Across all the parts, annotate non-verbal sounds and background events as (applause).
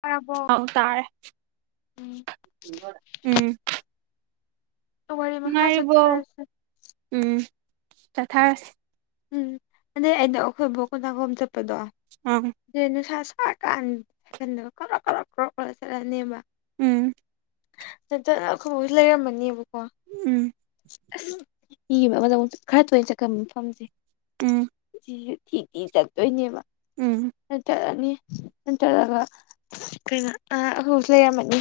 ꯇꯥꯔꯕꯣ ꯍꯥꯎ ꯇꯥꯔꯦ ꯎꯝ ꯎꯝ ꯋꯥꯔꯤ ꯃꯈꯥ ꯅꯥꯏꯔꯤꯕ ꯆꯠꯊꯔꯁꯦ ꯎꯝ ꯆꯊꯥ ꯎꯝ ꯑꯗꯩ ꯑꯩꯅ ꯑꯩꯈꯣꯏꯕꯨ ꯀꯣꯟꯊꯒꯣꯝ ꯆꯠꯄꯗꯣ ꯑ ꯑꯪ ꯅꯨꯡꯁꯥ ꯀꯥꯟꯗꯔ ꯀꯔꯛ ꯈ꯭ꯔ ꯈ ꯆꯠꯂꯅꯦꯕ ꯎꯝ ꯗ ꯑꯩꯈꯣꯏꯕꯨꯁꯨ ꯂꯩꯔꯝꯃꯅꯦꯕꯀꯣ ꯎꯝ ꯑꯁ ꯏ ꯑꯃꯗ ꯑꯃꯨꯛ ꯈꯔ ꯇꯣꯏꯅ ꯆꯠ ꯐꯝꯁꯦ ꯎꯝ ꯊꯤꯊꯤ ꯆꯠꯇꯣꯏꯅꯦꯕ ꯎꯝ ꯆꯠꯂꯅꯤ ꯅꯇꯒ ꯀꯩꯅ ꯑ ꯍꯧꯁꯨ ꯂꯩꯔꯝꯃꯅꯤ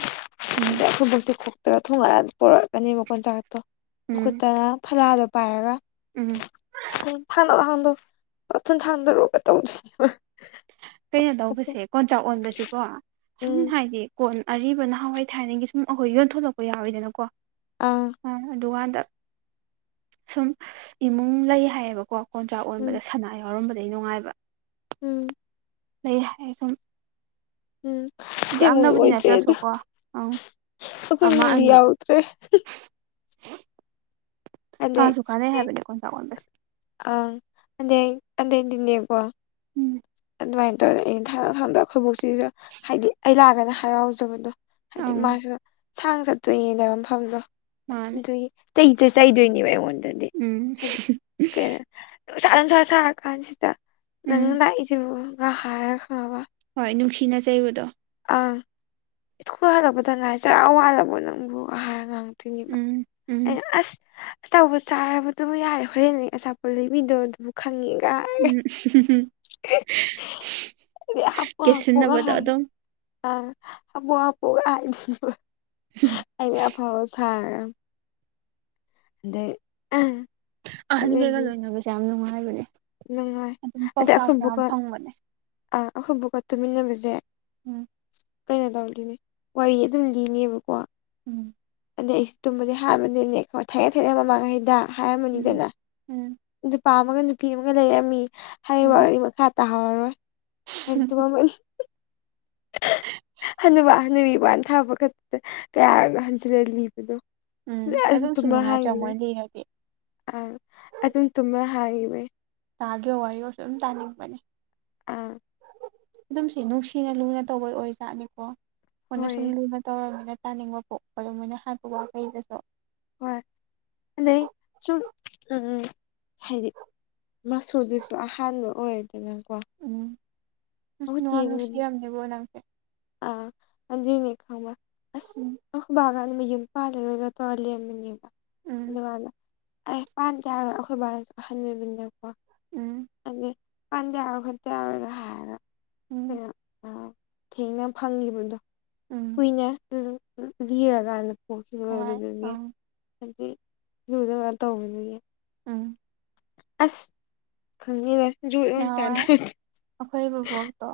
ꯎꯝ ꯑꯗꯩ ꯈꯨꯝꯕꯣꯛꯁꯦ ꯈꯨꯛꯇꯒ ꯊꯨꯡꯉꯥꯟ ꯄꯨꯣꯔꯛꯀꯅꯦꯕ ꯀꯣꯟꯆꯥꯛꯇꯣ ꯎꯝ ꯃꯈꯨꯠꯇꯅ ꯈꯂꯗꯣ ꯄꯥꯏꯔꯒ ꯎꯝ ꯊꯗꯊ ꯊꯗ ꯔꯣ ꯀ ꯇ ꯍꯧ ꯀꯩꯅꯣ ꯇꯧꯕꯁꯦ ꯀꯣꯟꯆꯥꯛ ꯑꯣꯟꯕꯁꯀꯣ ꯁꯨꯝ ꯎꯝ ꯍꯥꯏꯗꯤ ꯀꯣꯟ ꯑꯔꯤꯕ ꯅꯍꯥꯟꯋꯥꯏ ꯊꯥꯏꯅꯒꯤ ꯁꯨꯝ ꯑꯩꯈꯣꯏ ꯌꯣꯟꯊꯣꯛꯂꯛꯄ ꯌꯥꯎꯋꯤꯗꯅꯀꯣ ꯑꯥ ꯑꯗꯨꯀꯥꯟꯗ ꯁꯨꯝ ꯏꯃꯨꯡ ꯂꯩ ꯍꯥꯏꯌꯦꯕꯀꯣ ꯀꯣꯟꯆ꯭ꯔꯥꯛ ꯎꯝ ꯑꯣꯟꯕꯗ ꯁꯅꯥ ꯌꯥꯎꯔꯝꯕꯗ ꯑꯗꯩ ꯅꯨꯡꯉꯥꯏꯕ ꯎꯝ ꯂꯩ ꯍꯥꯏ ꯁꯨꯝ ꯎꯝ ꯍꯦꯃꯨꯡ ꯌꯥꯝꯅꯕꯨꯗꯤ ꯑꯣꯏꯣꯏꯗꯦꯗ ꯅꯠꯇ꯭ꯔꯁꯨꯀꯣ ꯑꯪ ꯑꯩꯈꯣꯏ ꯑꯃ ꯍꯗꯤ ꯑꯅꯤ ꯌꯥꯎꯗ꯭ꯔꯦ ꯑꯗ ꯀꯥꯁꯨ ꯀꯥꯟꯅꯩ ꯍꯥꯏꯕꯅꯦ ꯀꯣꯟꯆꯥꯛ ꯑꯣꯟꯕꯁꯦ ꯑ ꯑꯗ ꯑꯗ ꯇꯟꯅꯀꯣ ꯎꯝ ꯑꯗꯨꯃꯥꯏꯅ ꯇꯧꯔ ꯑꯩꯅ ꯊꯥꯡꯗ ꯊꯥꯡꯗ ꯑꯩꯈꯣꯏꯕꯣꯛꯁꯤꯁꯨ ꯍꯥꯏꯗꯤ ꯑꯩ ꯂꯥꯛꯑꯒꯅ ꯍꯔꯥꯎꯖꯕꯗꯣ ꯍꯥꯏꯗꯤ ꯑꯪ ꯃꯥꯁꯨ ꯁꯥꯡ ꯆꯠꯇꯣꯏꯅꯦꯅꯦꯕ ꯃꯐꯝꯗꯣ ꯃꯥꯅꯦ ꯑꯗꯨꯒꯤ ꯆꯩꯁꯦ ꯆ ꯆꯩꯗꯣꯏꯅꯦꯕ ꯑꯩꯉꯣꯟꯗ ꯎꯝ ꯅꯨꯡꯁꯥ ꯅꯨꯡꯁꯥ ꯁꯥꯔ ꯀꯥꯟꯁꯤꯗ ꯅꯪ ꯎꯝ ꯂꯥꯛꯏꯁꯤꯕꯨ ꯉꯥ ꯍꯥꯏꯔꯒ ꯈꯪꯉꯕ ꯍꯣꯏ ꯅꯨꯡꯁꯤꯅ ꯆꯩꯕꯗꯣ ꯑꯪ ꯁ꯭ꯀꯨꯜ ꯍꯜꯂꯛꯄꯗ ꯉꯥꯏ ꯆꯔꯥ ꯋꯥꯠꯂꯕꯣ ꯅꯪꯕꯨ ꯑꯍꯔ ꯉꯥꯡ ꯊ ꯎꯝ ꯑ ꯎꯝ ꯑꯁ ꯑꯆꯥꯄꯠ ꯆꯥꯔꯕꯗꯨꯕꯨ ꯌꯥꯔꯦ ꯍꯣꯔꯦꯟꯅꯦ ꯑꯆꯥꯄꯣ ꯂꯩꯕꯤꯗꯣ ꯑꯗꯨꯕꯨ ꯈꯪꯉꯦ ꯎꯝꯝꯝ ꯍꯥꯏꯗꯤ ꯀꯦꯁꯤꯟꯅꯕꯗꯣ ꯑꯗꯨꯝ ꯑ ꯍꯕꯨ ꯍꯥꯄꯨ ꯑꯗ ꯑꯗꯐꯥꯎ ꯁꯥꯔ ꯑꯗ ꯑꯍꯟꯒꯩꯒ ꯂꯣꯏꯅꯕꯁꯦ ꯌꯥꯝ ꯅꯨꯡꯉꯥꯏꯕꯅꯦ ꯅꯨꯡꯉꯥꯏ ꯑꯗꯨꯝ ꯑꯗꯤ ꯄꯥꯎꯇꯥꯛꯁꯨ ꯑꯩꯈꯣꯏꯕꯨꯀꯣ ꯌꯥꯝ ꯐꯪꯕꯅꯦ ꯑꯥ ꯑꯩꯈꯣꯏꯕꯨꯀ ꯇꯨꯃꯤꯟꯅꯕꯁꯦ ꯎꯝ ꯀꯩꯅꯣ ꯇꯧꯗꯣꯏꯅꯦ ꯋꯥꯔꯤ ꯑꯗꯨꯝ ꯂꯤꯅꯦꯕꯀꯣ ꯎꯝ ꯑꯗ ꯑꯩꯁꯤ ꯇꯨꯝꯕꯗꯤ ꯍꯥꯏꯕꯅꯤꯅꯦ ꯊꯥꯏꯅ ꯊꯥꯏꯅꯦꯛ ꯃꯃꯥꯡꯉꯩꯗ ꯎꯝ ꯍꯥꯏꯔꯝꯃꯅꯤꯗꯅ ꯎꯝ ꯅꯨꯄꯥ ꯑꯃꯒ ꯅꯨꯄꯤ ꯑꯃꯒ ꯂꯩꯔꯝꯃꯤ ꯍꯥꯏꯔꯤꯕ ꯎꯝ ꯋꯥꯔꯤ ꯃꯈꯥ ꯇꯥꯍꯧꯔꯔꯣꯏ ꯍꯗꯣꯥꯏ ꯍꯅꯨꯃ ꯍꯅꯨꯕꯤ ꯋꯥ ꯊꯥꯕ ꯈꯛꯇ ꯀꯌꯥ ꯆ꯭ꯔꯦ ꯂꯤꯕꯗꯣ ꯎꯝ ꯑꯗꯨꯝ ꯑꯗꯨꯝꯁꯨ ꯇꯨꯝꯃ ꯅꯨꯡꯉꯥꯏꯇ꯭ꯔꯥ ꯍꯥꯡꯉꯤꯅꯦ ꯃꯣꯏ ꯂꯤꯔꯗꯤ ꯑ ꯑꯗꯨꯝ ꯇꯨꯝꯃ ꯍꯥꯏ ꯏꯕ ꯇꯥꯒꯤ ꯋꯥ ꯍꯥꯏꯌꯣ ꯑꯗꯨꯨꯝ ꯇꯥꯅꯤꯡꯕꯅꯦ ꯎꯟ ꯑꯗꯨꯝꯁꯦ ꯅꯨꯡꯁꯤꯅ ꯂꯨꯅ ꯇꯧꯕꯩ ꯑꯣꯏꯖꯥꯠꯅꯤꯀꯣ ꯃꯣꯏꯅ ꯁꯨꯝ ꯍꯣꯏ ꯂꯨꯅ ꯇꯧꯔꯕꯅꯤꯅ ꯇꯥꯅꯤꯡꯕ ꯄꯣ ꯑꯗꯨ ꯃꯣꯏꯅ ꯍꯥꯏꯕꯥ ꯋꯥꯈꯩꯗꯁꯨ ꯍꯣꯏ ꯑꯗꯩ ꯁꯨꯝ ꯎꯝ ꯎ ꯍꯥꯏꯗꯤ ꯃꯆꯨꯗꯨꯁꯨ ꯑꯍꯥꯟꯕ ꯑꯣꯏ ꯀ ꯀ ꯎꯝ ꯑ ꯎꯝ ꯆ ꯌꯥꯝ ꯅꯨꯡꯁꯤꯔꯝꯅꯦꯕꯣ ꯅꯪꯁꯦ ꯑꯗꯨꯏꯅꯦ ꯈꯪꯕꯔꯥ ꯑꯁ ꯎꯝ ꯑꯩꯈꯣꯏ ꯕꯅꯥ ꯑꯗꯨ ꯌꯨꯝ ꯄꯥꯗꯔꯒ ꯇꯧꯂꯃ ꯌꯦꯕ ꯎꯝ ꯑꯗꯨꯒꯀꯥꯟꯂ ꯑꯩ ꯄꯥꯟ ꯒꯦ ꯍꯥꯏꯕꯥ ꯑꯩꯈꯣꯏ ꯕꯥ ꯅꯥ ꯑꯍꯟ ꯑꯣꯏꯕꯅꯤꯅꯥꯀꯣ ꯎꯝ ꯑꯗꯨ ꯄꯟ ꯌꯥꯔꯣꯏ ꯌꯥꯇꯣꯏ ꯈꯠꯇꯦ ꯌꯥꯔꯣꯏꯒ ꯍꯥꯏꯒ ꯎꯝ ꯊꯦꯡꯅ ꯐꯪꯈꯤꯕꯗꯣ ꯎꯝ ꯀꯨꯏꯅ ꯂꯤꯔꯀꯥꯟꯗ ꯀꯣꯛꯁꯤ ꯍꯣꯏ ꯂꯣꯏꯕꯗꯨꯒꯤ ꯑꯪ ꯍꯥꯏꯗꯤ ꯂꯨꯗꯒꯥꯟ ꯇꯧꯕꯗꯨꯒꯤ ꯎꯝ ꯑꯁ ꯈꯪꯉꯦ ꯆ ꯅꯍꯥꯟꯋꯥꯏ ꯑꯩꯈꯣꯏ ꯕꯨꯕꯣꯛꯇꯣ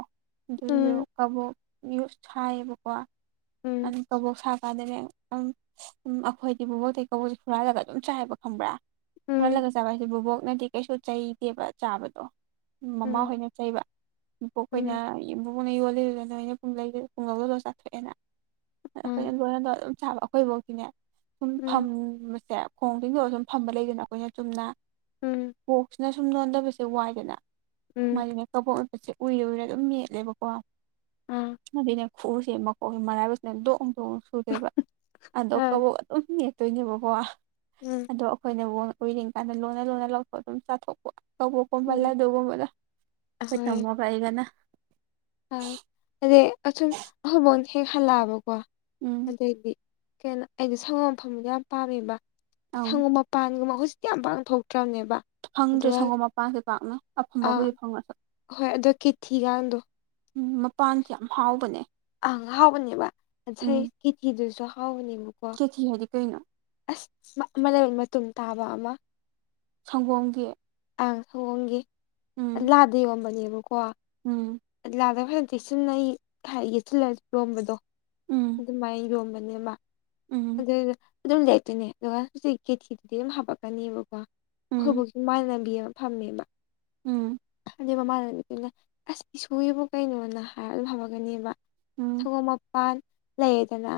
ꯑꯗꯨꯁꯨ ꯀꯕꯣꯛ ꯌꯨ ꯁꯥꯏꯌꯦꯕꯀꯣ ꯎꯝ ꯑꯅꯤ ꯀꯥꯕꯣꯛ ꯁꯥ ꯗ ꯑꯝ ꯑꯩꯈꯣꯏꯗꯤ ꯕꯕꯣꯛ ꯇꯩ ꯀꯕꯣꯛ ꯀꯁꯤ ꯍꯨꯔꯥꯜꯂꯒ ꯑꯗꯨꯝ ꯆꯥꯏꯕ ꯈꯪꯕ꯭ꯔꯥ ꯎꯝ ꯍꯨꯔꯜꯂꯥꯒ ꯆꯥꯕ ꯍꯥꯏꯁꯦ ꯕꯕꯣꯛꯅꯗꯤ ꯀꯩꯁꯨ ꯆꯩꯗꯦꯕ ꯆꯥꯕꯗꯣ ꯃꯃꯥ ꯍꯣꯏꯅ ꯆꯩꯕ ꯏꯕꯣꯛꯈꯣꯏꯅ ꯎꯝ ꯎꯝ ꯅ ꯌꯣꯜꯂꯤꯗꯨꯗ ꯅ ꯑꯣꯏꯩꯅ ꯄꯨꯡꯂꯩꯁꯤ ꯄꯨꯡ ꯂꯧꯗꯗ ꯆꯥꯊꯣꯛꯑꯦꯅ ꯑꯥ ꯑꯩꯈꯣꯏꯅ ꯂꯗꯣꯝ ꯆꯞ ꯆꯥꯕ ꯑꯩꯈꯣꯏ ꯕꯨꯕꯣꯛꯇꯤꯅꯦ ꯁꯨꯝ ꯎꯝ ꯐꯝꯕꯁꯦ ꯈꯣꯡꯇꯤꯡꯊꯣꯛꯂꯒꯥ ꯁꯨꯝ ꯐꯝꯕ ꯂꯩꯗꯅ ꯑꯩꯈꯣꯏꯅ ꯆꯨꯝꯅ ꯎꯝ ꯕꯣꯛꯁꯤꯅ ꯁꯨꯝ ꯅꯣꯟꯗꯕꯁꯦ ꯋꯥꯏꯗꯅ ꯎꯝ ꯃꯥꯅꯦ ꯀꯕꯣꯛ ꯠꯁ ꯎꯏꯅꯥ ꯎꯏꯅꯥ ꯑꯗꯨꯝ ꯃꯦꯠꯂꯦꯕꯀꯣ ꯑꯥ ꯑꯗꯨꯏꯅꯦ ꯈꯨꯔꯁꯦ ꯃꯀꯣꯛꯁꯦ ꯃꯔꯥꯏꯕꯥꯛꯁꯤꯅ ꯗꯣꯡ ꯗꯣꯡ ꯁꯨꯗꯣꯏꯕ ꯑꯗꯣ ꯑꯥ ꯀꯕꯣꯛ ꯑꯗꯨꯝ ꯆꯠꯇꯣꯏꯅꯦꯕꯀꯣ ꯎꯝ ꯑꯗꯣ ꯑꯩꯈꯣꯏꯅꯕꯨ ꯎꯔꯤꯉꯀꯥꯟꯗ ꯂꯣꯟꯅ ꯂꯨꯅ ꯂꯧꯊꯣꯛꯑ ꯑꯗꯨꯝ ꯆꯥꯊꯣꯛꯄ ꯀꯀꯣꯕꯂ ꯎꯝ ꯇꯒꯝꯕꯂꯣꯏ ꯇꯥꯃꯣꯒ ꯑꯩꯒꯅ ꯑ ꯑꯗꯩ ꯑꯁꯨꯝ ꯑꯍꯕꯣꯟ ꯍꯦꯛ ꯍꯜꯂꯛꯑꯕꯀꯣ ꯎꯝ ꯑꯗꯩꯗꯤ ꯀꯩꯅꯣ ꯑꯩꯩꯅ ꯁꯪꯒꯣ ꯃꯐꯝꯗꯣ ꯌꯥꯝ ꯄꯥꯝꯃꯦꯕ ꯑꯪ ꯁꯪꯒꯨꯝ ꯃꯄꯥꯟꯒꯨꯝꯕ ꯍꯧꯖꯤꯛꯇꯤ ꯌꯥꯝ ꯄꯥꯡꯊꯣꯛꯇ꯭ꯔꯦ ꯐꯪꯗ꯭ꯔꯦ ꯁꯪꯒꯣꯝ ꯃꯄꯥꯟꯁꯦ ꯄꯥꯛꯅ ꯑꯥ ꯑꯐꯕꯕꯨꯗꯤ ꯐꯪꯉꯁꯨ ꯍꯣꯏ ꯑꯗꯣ ꯀꯤꯊꯤꯒꯥꯟꯗꯣ ꯎꯝ ꯃꯄꯥꯟꯁꯦ ꯌꯥꯝ ꯍꯥꯎꯕꯅꯦ ꯑ ꯍꯥꯎꯕꯅꯦꯕ ꯉꯁꯥꯏ ꯀꯤꯊꯤꯗꯨꯁꯨ ꯍꯥꯎꯕꯅꯦꯕ ꯒꯤꯊꯤ ꯍꯥꯏꯗꯤ ꯀꯩꯅꯣ ꯑꯁ ꯑꯃꯅ ꯃꯇꯨꯝ ꯇꯥꯕ ꯑꯃ ꯁꯪꯒꯣꯝꯒꯤ ꯑ ꯁꯒꯣꯝꯒꯤ ꯎꯝ ꯂꯥꯗ ꯌꯣꯟꯕꯅꯦꯕꯀꯣ ꯎꯝ ꯂꯥꯗ ꯐꯩ ꯆꯦꯛꯁꯤꯟꯅ ꯑꯩ ꯌꯦꯁꯤꯜꯂ ꯌꯣꯝꯕꯗꯣ ꯎꯝ ꯑꯗꯨꯃꯥꯏꯅ ꯌꯣꯝꯕꯅꯦꯃ ꯎꯝ ꯑꯗꯨꯗ ꯑꯗꯨꯝ ꯂꯩꯇꯣꯏꯅꯦ ꯑꯗꯨꯒ ꯍꯧꯖꯤꯛ ꯀꯦꯊꯤꯗꯨꯗꯤ ꯑꯗꯨꯝ ꯍꯥꯄꯛꯀꯅꯤꯕꯀꯣ ꯎꯝ ꯑꯩꯈꯣꯏꯕꯨꯥꯎꯒꯤꯃꯥꯟ ꯂꯝꯕꯤ ꯑꯃ ꯐꯝꯃꯦꯕ ꯎꯝ ꯑꯗꯩ ꯃꯃꯥꯅꯤꯠꯇꯅꯦ ꯑꯁ ꯏꯁꯣꯔꯒꯤꯕ ꯀꯩꯅꯣꯅ ꯍꯥꯏꯔꯛ ꯑꯗꯨ ꯐꯝꯃꯒꯅꯦꯕ ꯎꯝ ꯎꯝ ꯁꯒꯣꯝ ꯃꯄꯥꯟ ꯂꯩꯌꯦꯗꯅ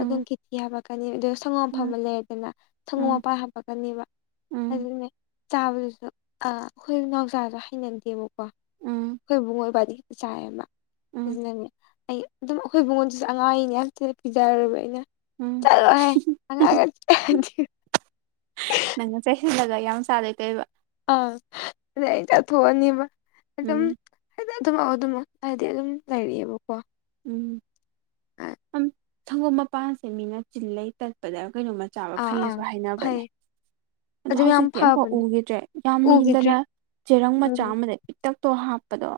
ꯑꯗꯨꯝ ꯀꯤꯊꯤ ꯍꯥꯂꯛꯀꯅꯤ ꯑꯗꯨ ꯁꯪꯒꯣꯝ ꯐꯃ ꯂꯩꯔꯗꯅ ꯁꯪꯒꯣꯝ ꯎꯝ ꯃꯄꯥ ꯍꯥꯄꯛꯀꯅꯦꯕ ꯎꯝ ꯑꯗꯨꯅꯦ ꯆꯥꯕꯗꯨꯁꯨ ꯑ ꯑꯩꯈꯣꯏ ꯅꯥꯎꯆꯥꯥꯁꯨ ꯍꯩꯅꯗꯦꯕꯀꯣ ꯎꯝ ꯑꯈꯣꯏ ꯏꯕꯨꯡ ꯏꯕꯥꯗꯤ ꯆꯥꯏ ꯑꯃ ꯎꯝ ꯗꯨꯅꯅꯦ ꯑꯩ ꯑꯗꯨꯝ ꯑꯩꯈꯣꯏ ꯏꯕꯨꯡꯉꯣꯟꯗꯨꯁꯨ ꯑꯉꯥꯡ ꯑꯅꯤ ꯌꯥꯝ ꯊꯤꯅ ꯄꯤꯖꯔꯕ ꯑꯩꯅ ꯆꯂꯣ ꯍꯥꯏ ꯎꯝ (unintelligible) ꯊꯜꯂꯒ ꯌꯥꯝ ꯁꯥ ꯂꯩꯇꯩꯕ ꯑ ꯑꯗ ꯑꯩ ꯆꯠꯊꯣꯛꯑꯅꯤꯕ ꯑꯗꯨꯝ ꯎꯝ ꯑꯗꯨꯝꯂꯥꯛꯑꫭ ꯑꯗꯨꯝꯂꯥꯛꯑꫭ ꯍꯥꯏꯗꯤ ꯑꯗꯨꯝ ꯂꯩꯔꯤꯛꯑꯦꯕꯀꯣ ꯎꯝ ꯁꯝ ꯁꯪꯒꯣꯝ ꯃꯄꯥꯟꯁꯦ ꯃꯤꯅ ꯆꯤꯜꯂꯩ ꯇꯠꯄꯗ ꯀꯩꯅꯣꯃꯆꯥꯕ ꯑꯥ ꯐꯩꯌꯦꯁꯨ ꯍꯥꯏꯅꯕꯅꯦ ꯐꯩ ꯑꯗꫭ ꯑꯗꯨ ꯌꯥꯝ ꯍꯧꯖꯤꯛꯇꯤ ꯑꯝꯐꯥꯎ ꯐꯕꯅꯦ ꯎꯈꯤꯗ꯭ꯔꯦ ꯌꯥꯝ ꯎꯈꯤꯗ꯭ꯔꯦ ꯏꯟꯗꯅ ꯆꯦꯔꯪ ꯃꯆꯥ ꯎꯝ ꯑꯃꯗ ꯄꯤꯛꯇꯛ ꯇꯣ ꯍꯥꯞꯄꯗꯣ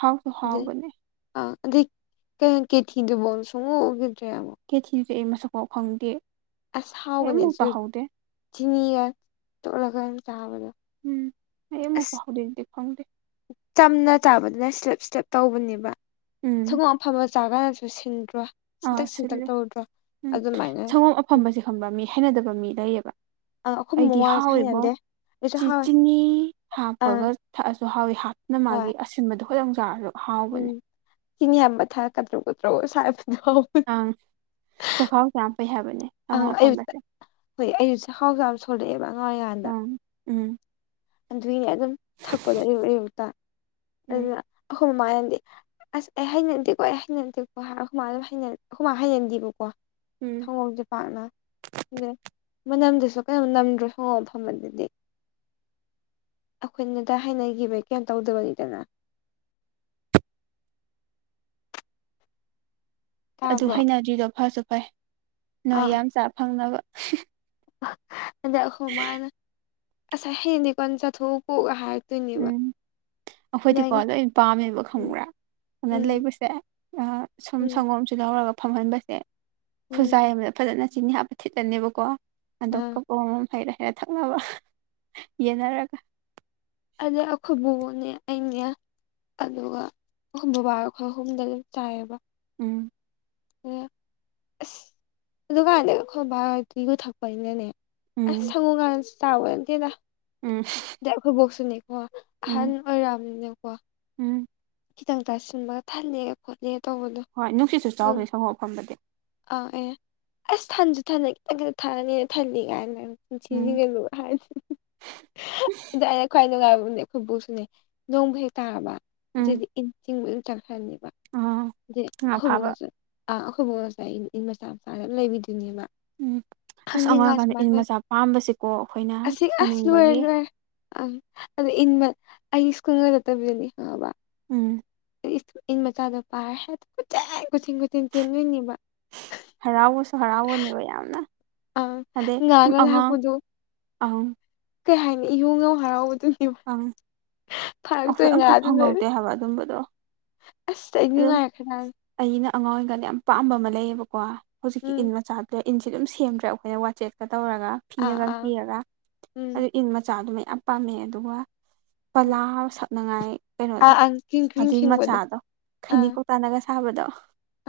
ꯍꯥꯎꯁꯨ ꯍꯥꯎꯕꯅꯦ ꯑꯗꯤ ꯀꯩꯌꯟ ꯀꯦꯊꯤꯗꯨꯕꯝ ꯁꯨꯡꯎ ꯎꯒꯤꯗ꯭ꯔꯦꯑꯕ ꯑꯦ ꯃꯁꯛꯐꯥꯎ ꯐꯪꯗꯦ ꯑꯁ ꯍꯥꯎꯕꯅꯦꯁꯨ ꯆꯤꯅꯤꯒ ꯇꯣꯠꯂꯒ ꯆꯥꯕꯗꯣ ꯎꯝ ꯑꯩ ꯑꯝꯕꯧ ꯑꯁ ꯆꯥꯍꯧꯗꯦ ꯑꯗꯨꯗꯤ ꯆꯝꯅ ꯆꯥꯕꯗꯨꯅ ꯁꯤꯂꯞ ꯁꯤꯂꯞ ꯇꯧꯕꯅꯦꯕ ꯎꯝ ꯁꯪꯒꫭꯝ ꯑꯐꯝꯕꯥ ꯆꯥꯒꯥꯅꯁꯨ ꯁꯤꯟꯗ꯭ꯔꯣ ꯑꯥ ꯁꯤꯟꯇꯛ ꯁꯤꯟꯇꯛ ꯁꯤꯜꯂꯦ ꯇꯧꯗ꯭ꯔꯣ ꯎꯝ ꯑꯗꯨꯃꯥꯏꯅ ꯁꯪꯒꯣꯝ ꯑꯐꯝꯕꯁꯦ ꯈꯪꯕ ꯃꯤ ꯍꯩꯅꯗꯕ ꯃꯤ ꯂꯩꯌꯦꯕ ꯑꯥ ꯑꯩꯈꯣꯏ ꯑꯩꯗꯤ ꯃꯃꯥꯁꯨ ꯍꯥꯎꯋꯦꯕꯣ ꯍꯩꯅꯗꯦ ꯑꯩꯁꯨ ꯆꯤ ꯍꯥꯎꯋꯦ ꯆꯤꯅꯤ ꯍꯥꯞꯄꯒ ꯑꯥ ꯊꯛꯑꯁ ꯗꯨ ꯍꯥꯎꯋꯤ ꯍꯥꯞ ꯅꫭꯏ ꯍꯣꯏ ꯃꯥꯒꯤ ꯑꯁꯤꯟꯕꯗꯣ ꯈꯤꯗꯪ ꯆꯥꯔꯁꯨ ꯍꯥꯎꯕꯅꯦ ꯎꯝ ꯆꯤꯅꯤ ꯑꯕ ꯊꯥ ꯀꯗ꯭ꯔꯧ ꯀꯗ꯭ꯔꯧꯒ ꯁꯥꯏꯕꯗꫭ ꯑꯪ ꯆꯈꯥꯎ ꯆ ꯐꯩ ꯍꯥꯏꯕ ꯑꯪ ꯑꯌꯨꯇ ꯍꫭꯏ ꯑꯩꯖꯨ ꯆꯥꯍꯥꯎꯖꯨ ꯌꯥꯝ ꯁꯣꯂꯛꯑꯦꯕ ꯑꯝ ꯎꯝ ꯑꯗꯨꯏ ꯑꯗꯨꯝ ꯊꯛꯄꯗꯣ ꯑꯌꯨꯛ ꯑꯌꯨꯛꯇ ꯎꯝ ꯑꯗꯨꯅ ꯑ ꯍꯃꯅꯗꯦ ꯑꯁ ꯑꯩ ꯍꯩꯅꯟꯗꯦꯀꯣ ꯑꯩ ꯍꯩꯅꯗꯦꯀꯣ ꯍꯥꯏꯔ ꯍꯨꯃꯥ ꯍꯨꯃꯥ ꯍꯩꯅꯟꯗꯦꯕꯀꯣ ꯎꯝ ꯊꯥꯌꫭꯡꯖꯦ ꯄꯥꯛꯅ‌ ꯗꯦ ꯃꯅꯝꯗꯨꯁꯨ ꯀꯩꯅꯣꯝ ꯅꯝꯗ꯭ꯔꫭ ꯁꯪꯒꫭꯝ ꯑꯐꯝꯕꯗꯨꯗꯤ ꯑꯈꯣꯏꯅꯗꯥ ꯍꯩꯅꯒꯤꯕꯩ ꯀꯦꯝ ꯇꯧꯗꯕꯅꯤꯗꯅ ꯑꯗꯨ ꯇꯥꯕ꯭ꯔꯣ ꯍꯩꯅꯗ꯭ꯔꯤꯗꯣ ꯐꯁꯨ ꯐꯩ ꯅꯣꯏ ꯌꯥꯝ ꯆꯥ ꯐꯪꯅꯕ ꯑꯗꯨ ꯑꯈꯨ ꯑꯈꯣꯏ ꯃꯥꯅ ꯑꯁ ꯑꯩ‌ ꯍꯩꯅꯗꯦꯀꯣ ꯅꯪ ꯆꯠꯊꯣꯛꯎꯀꯣ ꯒ ꯍꯥꯏ ꯗꯨꯏꯅꯦꯋꯥ ꯎꯝ ꯑꯩꯈꯣꯏꯗꯤꯀꯣ ꯂꯣꯏꯅ ꯄꯥꯝꯃꯦꯕ ꯈꯪꯕ꯭ꯔꯥ ꯑꯗꯨꯅ ꯎꯝ ꯂꯩꯕꯁꯦ ꯑ ꯁꯨꯝ ꯎꯝ ꯁꯪꯒꯣꯝꯁꯤꯗ ꯍꯧꯔꯒ ꯐꯝꯍꯟꯕꯁꯦ ꯎꯝ ꯈꯨꯖꯥꯏ ꯑꯃꯗ ꯐꯖꯅ ꯆꯤꯅꯤ ꯍꯥꯞꯄ ꯊꯤꯠꯂꯅꯦꯕꯀꯣ ꯑꯗꯣ ꯑꯥ ꯀꯞ ꯑꯃꯃꯝ ꯍꯩꯔ ꯍꯩꯔ ꯊꯛꯅꯕ ꯌꯦꯟꯅꯔꯒ ꯑꯗ ꯑꯈꯣꯕꫭꯕꫭ ꯅꯦ ꯑꯩꯅꯦ ꯑꯗꯨꯒ ꯑꯍꯨꯝ ꯕꯕꯥꯒ ꯈꯣꯏ ꯑꯍꯨꯝꯗ ꯑꯗꯨꯝ ꯆꯥꯏꯌꯦꯕ ꯎꯝ ꯑꯦ ꯑꯁ ꯑꯗꯨ ꯀꯥꯟꯗ ꯈꯣꯏꯕꯥ ꯍꫭꯏꯗꯤ ꯌꯨ ꯊꯛꯄꯅꯤꯅꯅꯦ ꯎꯝ ꯑꯁ ꯁꯪꯉꯣꯀꯥꯟ ꯇꯥꯕ ꯅꯠꯇꯦꯗ ꯎꯝ ꯂꯩ ꯑꯩꯈꯣꯏꯕꯣꯛꯁꯨꯅꯦꯀꯣ ꯎꯝ ꯑꯍꯟ ꯑꯣꯏꯔꯝꯅꯤꯅꯦꯀꯣ ꯎꯝ ꯈꯤꯇꯪ ꯇꯥꯁꯤꯟꯕꯒ ꯊꯜꯂꯦꯒ ꯈꯣꯠꯂꯦ ꯇꯧꯕꯗꯣ ꯍꯣꯏ ꯅꯨꯡꯁꯤꯠꯁꯨ ꯆꯥꯎꯕꯅꯤ ꯁꯪꯒꫭꯝ‌ ꯑꯐꯝꯕꯗꯤ ꯑꯥ ꯑꯦ ꯑꯁ ꯊꯟꯁꯨ ꯊꯟꯅꯩ ꯅꯪꯒꯤꯗꫭ ꯊꯥꯅꯦ ꯊꯜꯂꯤ ꯒꯥꯏꯅ ꯎꯝ (unintelligible) ꯍꯥꯏꯅꯤ (unintelligible) ꯑꯗ꯭ꯋꯥꯏꯅ ꯈ꯭ꯋꯥꯏ ꯅꯨꯡꯉꯥꯏꯕ ꯑꯗꯨꯅꯦ ꯑꯩꯈꫭꯏꯕꯨꯁꯨꯅꯦ ꯅꯣꯡꯕꯨ ꯍꯦꯛ ꯇꯥꯔꯕ ꯎꯝ ꯑꯗꯨꯗꯤ ꯏꯟ ꯆꯤꯡꯕ ꯑꯗꯨꯝ ꯆꯠꯈ꯭ꯔꯅꯤꯕ ꯑ ꯑꯥ ꯗꯦ ꯉꯥ ꯑꯈꯣꯏ ꯐꯥꯕ ꯕꫭꯛꯅꯁꯨꯅ ꯑꯥ ꯑꯈꯣꯏ ꯕꯣꯛꯅꯁꯨꯅꯦ ꯑꯩ ꯏꯟ ꯃꯆꯥ ꯃꯆꯥ ꯑꯗꯨꯝ ꯂꯩꯕꯤꯗꯣꯏꯅꯦꯕ ꯎꯝ ꯑꯁ ꯈꯪꯖꯤꯡꯒ ꯑꯉꯥꯡꯀꯥꯟꯗ ꯏꯟ ꯁꯨꯃꯥꯏꯅ ꯃꯆꯥ ꯄꯥꯝꯕꯁꯤꯀꯣ ꯑꯩꯈꯣꯏꯅ ꯁꯣꯟꯅꯤꯡꯕꯒꯤ ꯑ ꯑꯗꯨ ꯏꯟꯃ ꯑꯩ ꯁ꯭ꯀꯨꯜ ꯅꯠꯇꯕꯤꯗꯨꯅꯤꯕ ꯈꯪꯪꯉꯕꯥ ꯎꯝ ꯏꯟ ꯃ ꯆꯥꯗꯣ ꯄꯥꯔ ꯍ ꯀꯊꯤꯟ ꯀꯊꯤꯟ ꯇꯦꯟꯗꯣꯏꯅꯦꯕ ꯍꯔꯥꯎꯕꯁꯨ ꯍꯔꯥꯎꯕꯅꯦꯕ ꯌꯥꯝꯅ ꯑꯥ ꯑꯗꯩ ꯉꯥ ꯁꯨꯝ ꯉꯥ ꯑꯉꯥꯡ ꯂꯥꯛꯄꯗꯨꯣ ꯑꯪ ꯀꯩ ꯍꯥꯏꯅꯤ ꯏꯍꯣꯡꯉ ꯍꯔꯥꯎꯕꯗ ꯑꯪ ꯑꯩꯈꯣꯏ ꯐꯥꯔꯛꯇꯣꯏ ꯉꯥ ꯑꯝꯇ ꯑꯗꯨ ꯂꯩꯔ ꯐꯪꯍꯧꯗꯦ ꯍꯥꯏꯕ ꯑꯗꯨꯝꯕꯗꯣ ꯑꯁ ꯑꯗꯨꯝ ꯑꯦꯃ ꯈꯅ ꯑꯩꯅ ꯑꯉꯥꯡ ꯑꯣꯏꯔꯤꯉꯅ ꯌꯥꯝꯅ ꯄꯥꯝꯕ ꯑꯃ ꯂꯩꯌꯦꯕꯀꯣ ꯍꯧꯖꯤꯛꯀꯤ ꯎꯝ ꯏꯟ ꯃꯆꯥꯗꯨꯗ ꯏꯟꯁꯤꯦ ꯑꯗꯨꯝ ꯁꯦꯝꯗ꯭ꯔꯦ ꯑꯩꯈꯣꯏꯅ ꯋꯥꯆꯦꯠꯀ ꯇꯧꯔꯒ ꯑꯥ ꯐꯤꯔꯒ ꯑꯥ ꯀꯤꯔꯒ ꯎꯝ ꯑꯗꯨ ꯏꯟ ꯃꯆꯥꯗꯨꯃ ꯌꯥꯝ ꯄꯥꯝꯃꯦ ꯑꯗꯨꯒ ꯄꯂꯥ ꯎꯝ ꯁꯛꯅꯉꯥꯏ ꯑꯥ ꯀꯩꯅꯣꯗꯣ ꯑꯪ ꯀ꯭ꯔꯤꯡ ꯀ꯭ꯔꯤꯡ ꯑꯗꯨꯏ ꯈꯤꯡꯕꯗꯣ ꯃꯆꯥꯗꯣ ꯈꯩꯅꯤ ꯀꯧꯇꯥꯅꯒ ꯁꯥꯕꯗꯣ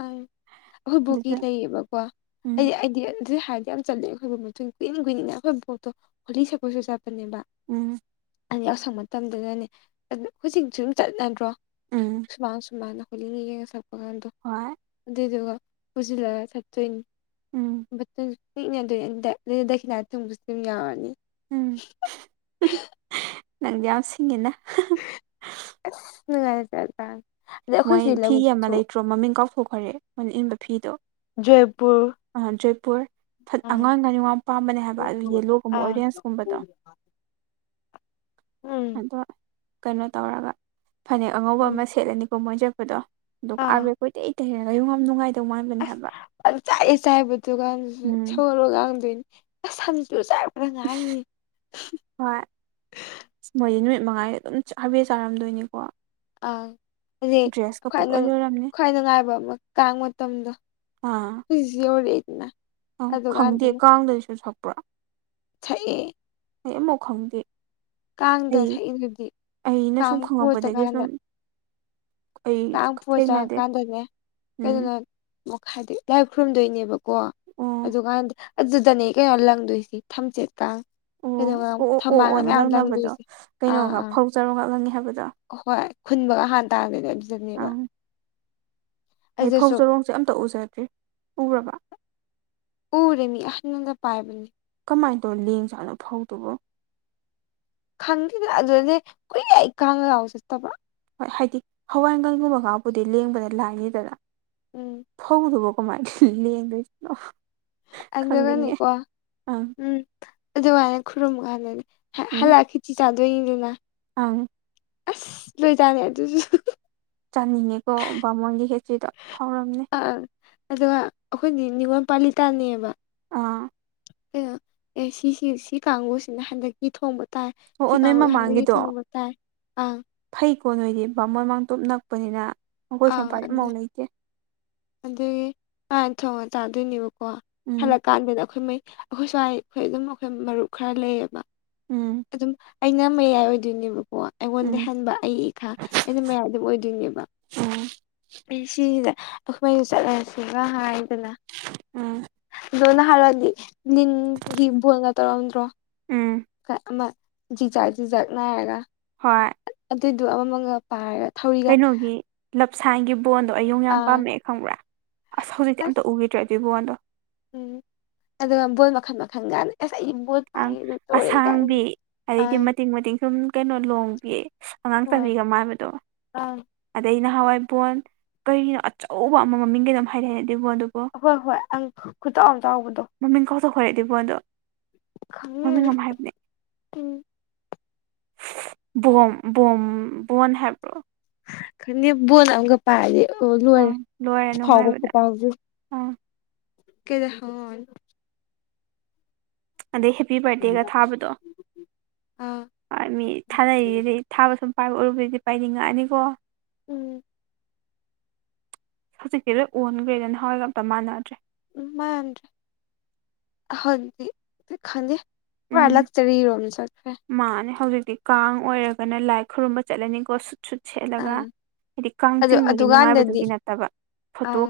ꯑ ꯑꯩꯈꯣꯏ ꯕꯣꯛꯀꯤ ꯑꯗꯨꯁꯨ ꯂꯩꯌꯦꯕꯀꯣ ꯎꯝ ꯑꯩꯗꯤ ꯑꯩꯗꯤ ꯑꯗꯨ ꯍꯥꯏ ꯌꯥꯝ ꯆꯠꯂꯦ ꯑꯩꯈꯣꯏꯕꯨ ꯃꯇꯨꯡ ꯀꯨꯏꯟ ꯀꯨꯏꯅꯤꯅ ꯑꯩꯈꯣꯏꯕꯣꯠꯇꯣ ꯍꯣꯂꯤ ꯁꯛꯄꯁꯨ ꯆꯠꯄꯅꯦꯕ ꯎꯝ ꯌꯥꯎꯁꯪ ꯃꯇꯝꯗꯨꯗꯅꯦ ꯑꯗꯨ ꯍꯧꯖꯤꯛꯁꯨ ꯑꯗꯨꯝ ꯆꯠꯅꯗ꯭ꯔꯣ ꯎꯝ ꯁꯨꯃꯥꯡ ꯁꯨꯃꯥꯡꯅꯣ ꯀꯂꯤꯅ ꯌꯦꯡꯉ ꯁꯛꯄ ꯀꯥꯟꯗꯣ ꯍꯣꯏ ꯑꯗꯨꯏꯗꯨꯒ ꯄꯨꯁꯤꯜꯂꯒ ꯆꯠꯇꯣꯏꯅꯤ ꯎꯝ ꯁꯨ ꯑꯗꯨꯝ ꯌꯥꯔꯅꯤ (inaudible) ꯎꯝ ꯅꯪꯗꯤ ꯌꯥꯝ ꯁꯤꯡꯉꯤꯅ ꯅꯨꯡꯉꯥꯏ ꯆꯠ ꯊ ꯃꯣꯏ ꯐꯤ ꯑꯃ ꯂꯩꯇ꯭ꯔꯣ ꯃꯃꯤꯡ ꯀꯥꯎꯊꯣꯛꯈ꯭ꯔꯦ ꯃꯣꯏꯅ ꯏꯟꯕ ꯐꯤꯗꯣ ꯖꯣꯏꯄꯨꯔ ꯑ ꯆ ꯄꯔ ꯑꯉꯥꯡ ꯑꯅꯤ ꯋꯥꯝ ꯄꯥꯝꯕꯅꯦ ꯍꯥꯏꯕ ꯑꯗꯨ ꯌꯦꯜꯂꯣꯒꯨꯝꯕ ꯑꯥ ꯑꯣꯔꯦꯟꯖꯀꯨꯝꯕꯗꯣ ꯎꯝ ꯑꯗꯣ ꯀꯩꯅꯣ ꯇꯧꯔꯒ ꯐꯅꯦꯛ ꯑꯉꯧꯕ ꯎꯝ ꯑꯃ ꯁꯦꯠꯂꯅꯤ ꯃꯣꯏ ꯆꯠꯄꯗꯣ ꯑꯗꯨ ꯑꯥꯔꯕꯦ ꯑꯥ ꯀꯣꯏꯩ ꯍꯔꯨ ꯌꯥꯝ ꯉꯥꯏꯦ ꯑꯁ ꯑ ꯆꯥꯏꯑꯦ ꯆꯥꯏꯕꯗꯨꯒꯗꯨꯁꯨ ꯎꯝ ꯁꯧꯜꯂꯣꯒꯗꯣꯏꯅꯤ ꯑꯁ ꯇꯨ ꯆꯥꯏꯕꯅ ꯉ ꯍꯥꯏꯅꯤ ꯃꯉꯥꯏ ꯑꯗꯨꯝ ꯍꯥꯏꯐꯦꯠ ꯆꯥꯔꯝꯗꯣꯏꯅꯤꯀꯣ ꯑꯪ ꯑꯗꯨꯗꯤ ꯗ꯭ꯔꯦꯁꯀ ꯄꯨꯡꯂꯣꯏ ꯈꯋꯥꯏ ꯂꯣꯏꯔꯝꯅꯤ ꯈ꯭ꯋꯥꯏ ꯅꯨꯡꯉꯥꯏꯕ ꯀꯥꯡ ꯃꯇꯝꯗꯣ ꯐ ꯑ ꯈꯪꯗꯦ ꯀꯥꯡꯗꯁꯨ ꯊꯛꯄ꯭ꯔꯥ ꯁꯛꯑꯦ ꯑꯩ ꯑꯃꯐꯥꯎ ꯈꯪꯗꯦ ꯀꯥꯡꯗ ꯑꯩ ꯊꯛꯏꯗꯨꯗꯤ ꯑꯩꯅ ꯁꯨꯝ ꯀꯥꯡ ꯈꯪꯉꯛꯄꯗꯒꯤ ꯄꯣꯠꯇꯀꯥꯟꯗ ꯁꯨꯝ ꯑꯩ ꯀꯥꯡ ꯐ ꯆꯥ ꯊꯦꯡꯅꯗꯦ ꯀꯥꯟꯗꯅꯦ ꯎꯝ ꯀꯩꯗꯅꯣ ꯃꯈꯥꯏꯗꯤ ꯂꯥꯏ ꯈꯨꯔꯨꯝꯗꯣꯏꯅꯦꯕꯀꯣ ꯑꯣ ꯑꯗꯨꯀꯥꯟꯗ ꯑꯗꯨꯗꯅꯦ ꯀꯩꯅꯣ ꯂꯪꯗꯣꯏꯁꯤ ꯊꯝꯆꯦꯠꯀ ꯀꯩꯅꯣꯒ ꯊꯝꯕꯥꯜꯅ ꯃꯌꯥꯝ ꯪꯅꯕꯗꯣ ꯂꯪꯗꯣꯏꯁꯦ ꯀꯩꯅꯣ ꯐꯧꯖꯔꯣ ꯉꯥꯛꯂꯪꯉꯦ ꯍꯥꯏꯕꯗꯣ ꯑ ꯍꯣꯏ ꯈꯨꯟꯕꯒ ꯍꯥꯟꯅ ꯇꯥꯗꯤꯩ ꯂꯣꯏꯝꯖꯅꯦꯕ ꯑꯪ ꯑꯩ ꯐꯧ ꯆꯔꯣꯡꯁꯦ ꯑꯝꯇ ꯎꯖꯗ꯭ꯔꯤ ꯎꯔꯕ ꯎ ꯔꯦꯃꯤ ꯑꯍꯅꯗ ꯄꯥꯏꯕ ꯀꯃꯥꯏꯅ ꯇꯧ ꯂꯦꯡꯖꯥꯠꯅꯣ ꯐꯧꯗꯨꯕ ꯈꯪꯗꯦꯗꯅ ꯑꯗꯨꯗꯗꯤ ꯀꯨꯏ ꯑꯩ ꯈꯥꯡꯉꯒ ꯂꯥꯎꯁꯤ ꯇꯕ ꯍꯣꯏ ꯍꯥꯏꯗꯤ ꯍꯋꯥꯏꯪꯒꯪꯒꯨꯝꯕꯒꯕꯨꯗꯤ ꯂꯦꯡꯕꯗ ꯂꯥꯏꯅꯤꯗꯅ ꯎꯝ ꯐꯧꯗꯨꯕꯨ ꯃꯥꯥꯏꯡ ꯀꯁꯅꯣ ꯑꯗꯒꯅꯤꯀ ꯑꯪ ꯎꯝ ꯑꯗꯨꯃꯥꯏꯅ ꯈꯨꯔꯨꯝꯃꯀꯥꯟꯗꯅꯤ ꯎꯝ ꯍꯜꯂꯛ ꯈꯤꯇꯤ ꯆꯥꯗꯣꯏꯅꯤꯗꯅ ꯑꯪ ꯑꯁ ꯂꯣꯏꯖꯅꯤ ꯑꯗꯨꯁꯨ ꯆꯥꯅꯤꯡꯉꯦꯀꯣ ꯕꯥꯃꯣꯟꯒꯤ ꯍꯦꯇ꯭ꯔꯤꯗꯣ ꯍꯧꯥꯎꯔꯝꯅꯦ ꯑꯥ ꯑꯗꯨꯒ ꯑꯩꯈꯣꯏꯗꯤ ꯅꯤꯉꯣꯣꯟꯜ ꯄꯥꯂꯤꯇꯥꯅꯦꯕ ꯑꯥ ꯀꯩꯅꯣ ꯑꯦ ꯁꯤꯁꯤ ꯁꯤ ꯀꯥꯡꯕꯨꯁꯤꯅ ꯍꯟꯗꯛꯀꯤ ꯊꯣꯡꯕ ꯇꯥꯏ ꯑꯣ ꯁꯤ ꯑꯣ ꯅꯣꯏ ꯀꯥꯡꯕꯨꯅ ꯍꯟꯗꯛꯀꯤ ꯃꯃꯥꯡꯒꯤꯗꯣ ꯊꯣꯡꯕ ꯇꯥꯏ ꯑꯪ ꯐꯩꯀꯣ ꯅꯣꯏꯗꯤ ꯕꯥꯃꯣꯟ ꯃꯥꯡꯇꯣꯞ ꯅꯛ ꯂꯥꯛꯄꯅꯤꯅ ꯑꯩꯈꯣꯏ ꯁꯝ ꯑꯪ ꯄꯥꯏꯔꯤꯦꯠ ꯑꯗꯨ ꯃꯥꯎ ꯂꯩꯇꯦ ꯑ ꯊꯣꯡꯉ ꯆꯥꯗꯣꯏꯅꯦꯕꯀꯣ ꯎꯝ ꯍꯜꯂꯛꯀꯥꯟꯥꯟꯕꯗ ꯑꯩꯈꯣꯏ ꯃꯩ ꯑꯩꯈꯣꯏ ꯁ꯭ꯋꯥꯏ ꯑꯩꯈꯣꯏ ꯑꯗꯨꯝ ꯑꯩꯈꯣꯏ ꯃꯔꯨꯞ ꯈꯔ ꯂꯩꯌꯦꯕ ꯎꯝ ꯑꯗꯨꯝ ꯑꯩꯅ ꯃꯌꯥꯏ ꯑꯣꯏꯗꯣꯏꯅꯦꯕꯀꯣ ꯑꯩꯉꯣꯟꯗ ꯎꯝ ꯍꯟꯕ ꯑꯩꯏ ꯏꯈꯥ ꯑꯩꯅ ꯃꯌꯥꯏ ꯑꯗꯨꯝ ꯑꯣꯏꯗꯣꯏꯅꯦꯕ ꯎꯝ ꯑꯩ ꯁꯤꯁꯤꯗ ꯑꯩꯈꯣꯏꯃꯩ ꯆꯠꯂꯁꯤꯕ ꯍꯥꯏꯗꯅ ꯎꯝ ꯑꯣꯅ ꯍꯥꯏꯔꯛꯗꯤ ꯂꯤꯟꯒꯤ ꯕꯣꯣꯟꯅ ꯇꯧꯔꯝꯗ꯭ꯔꯣ ꯎꯝ ꯑꯃ ꯖꯤ ꯆꯥ ꯆ ꯖꯠꯅꯥ ꯍꯥꯏꯒ ꯍꯣꯏ ꯑꯗꯨꯏꯗꯨꯣ ꯑꯃꯃꯒ ꯄꯥꯏꯔꯒ ꯊꯧꯔꯤꯒ ꯀꯩꯅꯣꯒꯤ ꯂꯞꯁꯥꯡꯒꯤ ꯕꯣꯟꯗꯣ ꯑꯩꯌꯨꯛ ꯌꯥꯝ ꯑꯥ ꯄꯥꯝꯃꯛꯑꯦ ꯈꯪꯕ꯭ꯔꯥ ꯑꯁ ꯍꯧꯖꯤꯛꯇꯤ ꯑꯝꯇ ꯎꯈꯤꯗ꯭ꯔꯦ ꯑꯗꯨꯏ ꯕꯣꯟꯗꯣ ꯎꯝ ꯑꯗꯨꯒ ꯕꯣꯏ ꯃꯈꯜ ꯃꯈꯜꯒ ꯉꯁꯥꯏ ꯑ ꯑꯁꯥꯡꯕꯤ ꯑꯗꯩꯗꯤ ꯑꯪ ꯃꯇꯦꯛ ꯃꯇꯦꯛ ꯁꯨꯝ ꯀꯩꯅꯣ ꯂꯣꯡꯕꯤ ꯑꯉꯥꯡ ꯆꯥꯕꯤ ꯍꯣꯏ ꯥꯏꯕꯗꯣ ꯑꯪ ꯑꯗꯩ ꯅꯍꯥꯟꯋꯥꯏꯕꯣꯟ ꯀꯔꯤꯒꯤꯅꯣ ꯑꯆꯧꯕ ꯑꯃ ꯃꯃꯤꯡꯒꯤ ꯑꯗꯨꯝ ꯍꯥꯏꯔꯛꯑ ꯍꯣꯏ ꯍꯣꯏ ꯑꯪ ꯈꯨꯇ ꯑꯃ ꯆꯥꯎꯥꯎꯕ ꯃꯃꯤꯡ ꯀꯥꯎꯊꯣꯛꯈꯣꯔꯗꯤꯕꯣꯟꯗꯣ ꯃꯃꯤꯡ ꯑꯃ ꯍꯥꯏꯕꯅꯦ ꯇꯨꯡ ꯣꯝ ꯣꯝ ꯣꯣꯟ ꯍꯥꯏꯦꯕ꯭ꯔꯣ ꯈꯗ ꯕꯣꯟ ꯑꯃꯒ ꯄꯥꯏꯔꯗꯤ ꯂꯣꯏꯔꯦ ꯑꯪ ꯂꯣꯏꯔꯦ ꯐꯥꯎꯕ ꯅꯨꯡꯉꯥꯏꯕꯗ ꯈꯄꯥꯎꯁꯦ ꯑꯪ ꯀꯦꯗ ꯍ ꯑꯗꯩ ꯍꯦꯞꯄꯤ ꯕꯥꯔꯗꯦꯒ ꯊꯥꯕꯗꯣ ꯑꯥ ꯃꯤ ꯊꯥꯅꯔꯤ ꯑꯗꯩ ꯊꯥꯕ ꯁꯨꯝ ꯄꯥꯏꯕ ꯎꯔꯨꯕꯗꯨꯗꯤ ꯄꯥꯏꯅꯤꯡꯉꯛꯑꯅꯤꯀꯣ ꯎꯝ ꯍꯧꯖꯤꯛꯇꯤ ꯂꯣꯏ ꯑꯣꯟꯈ꯭ꯔꯦꯗ ꯅꯍꯥꯟꯋꯥꯏꯒ ꯑꯝꯇ ꯃꯥꯟꯅꯗ꯭ꯔꯦ ꯃ ꯍꯗꯤ ꯈꯥꯡꯗꯦ ꯄꯨꯔꯥ ꯎꯝ ꯂꯛꯆꯔꯤꯔꯣꯝ ꯆꯠꯈ꯭ꯔꯦ ꯃꯥꯅꯦ ꯍꯧꯖꯤꯛꯇꯤ ꯀꯥꯡ ꯑꯣꯏꯔꯒꯅ ꯂꯥꯏ ꯈꯨꯔꯨꯝꯕ ꯆꯠꯂꯅꯤꯀꯣ ꯁꯨꯠ ꯁꯦꯠꯂꯒ ꯑꯥ ꯍꯥꯏꯗꯤ ꯀꯥꯡ ꯑꯗꯨ ꯆꯤꯡꯕꯒꯤ ꯑꯗꯨꯀꯥꯟꯗꯗꯤ ꯅꯨꯡꯉꯥꯏꯕꯗꯨꯒꯤ ꯅꯠꯇꯕ ꯐꯣꯇꯣ ꯑꯥ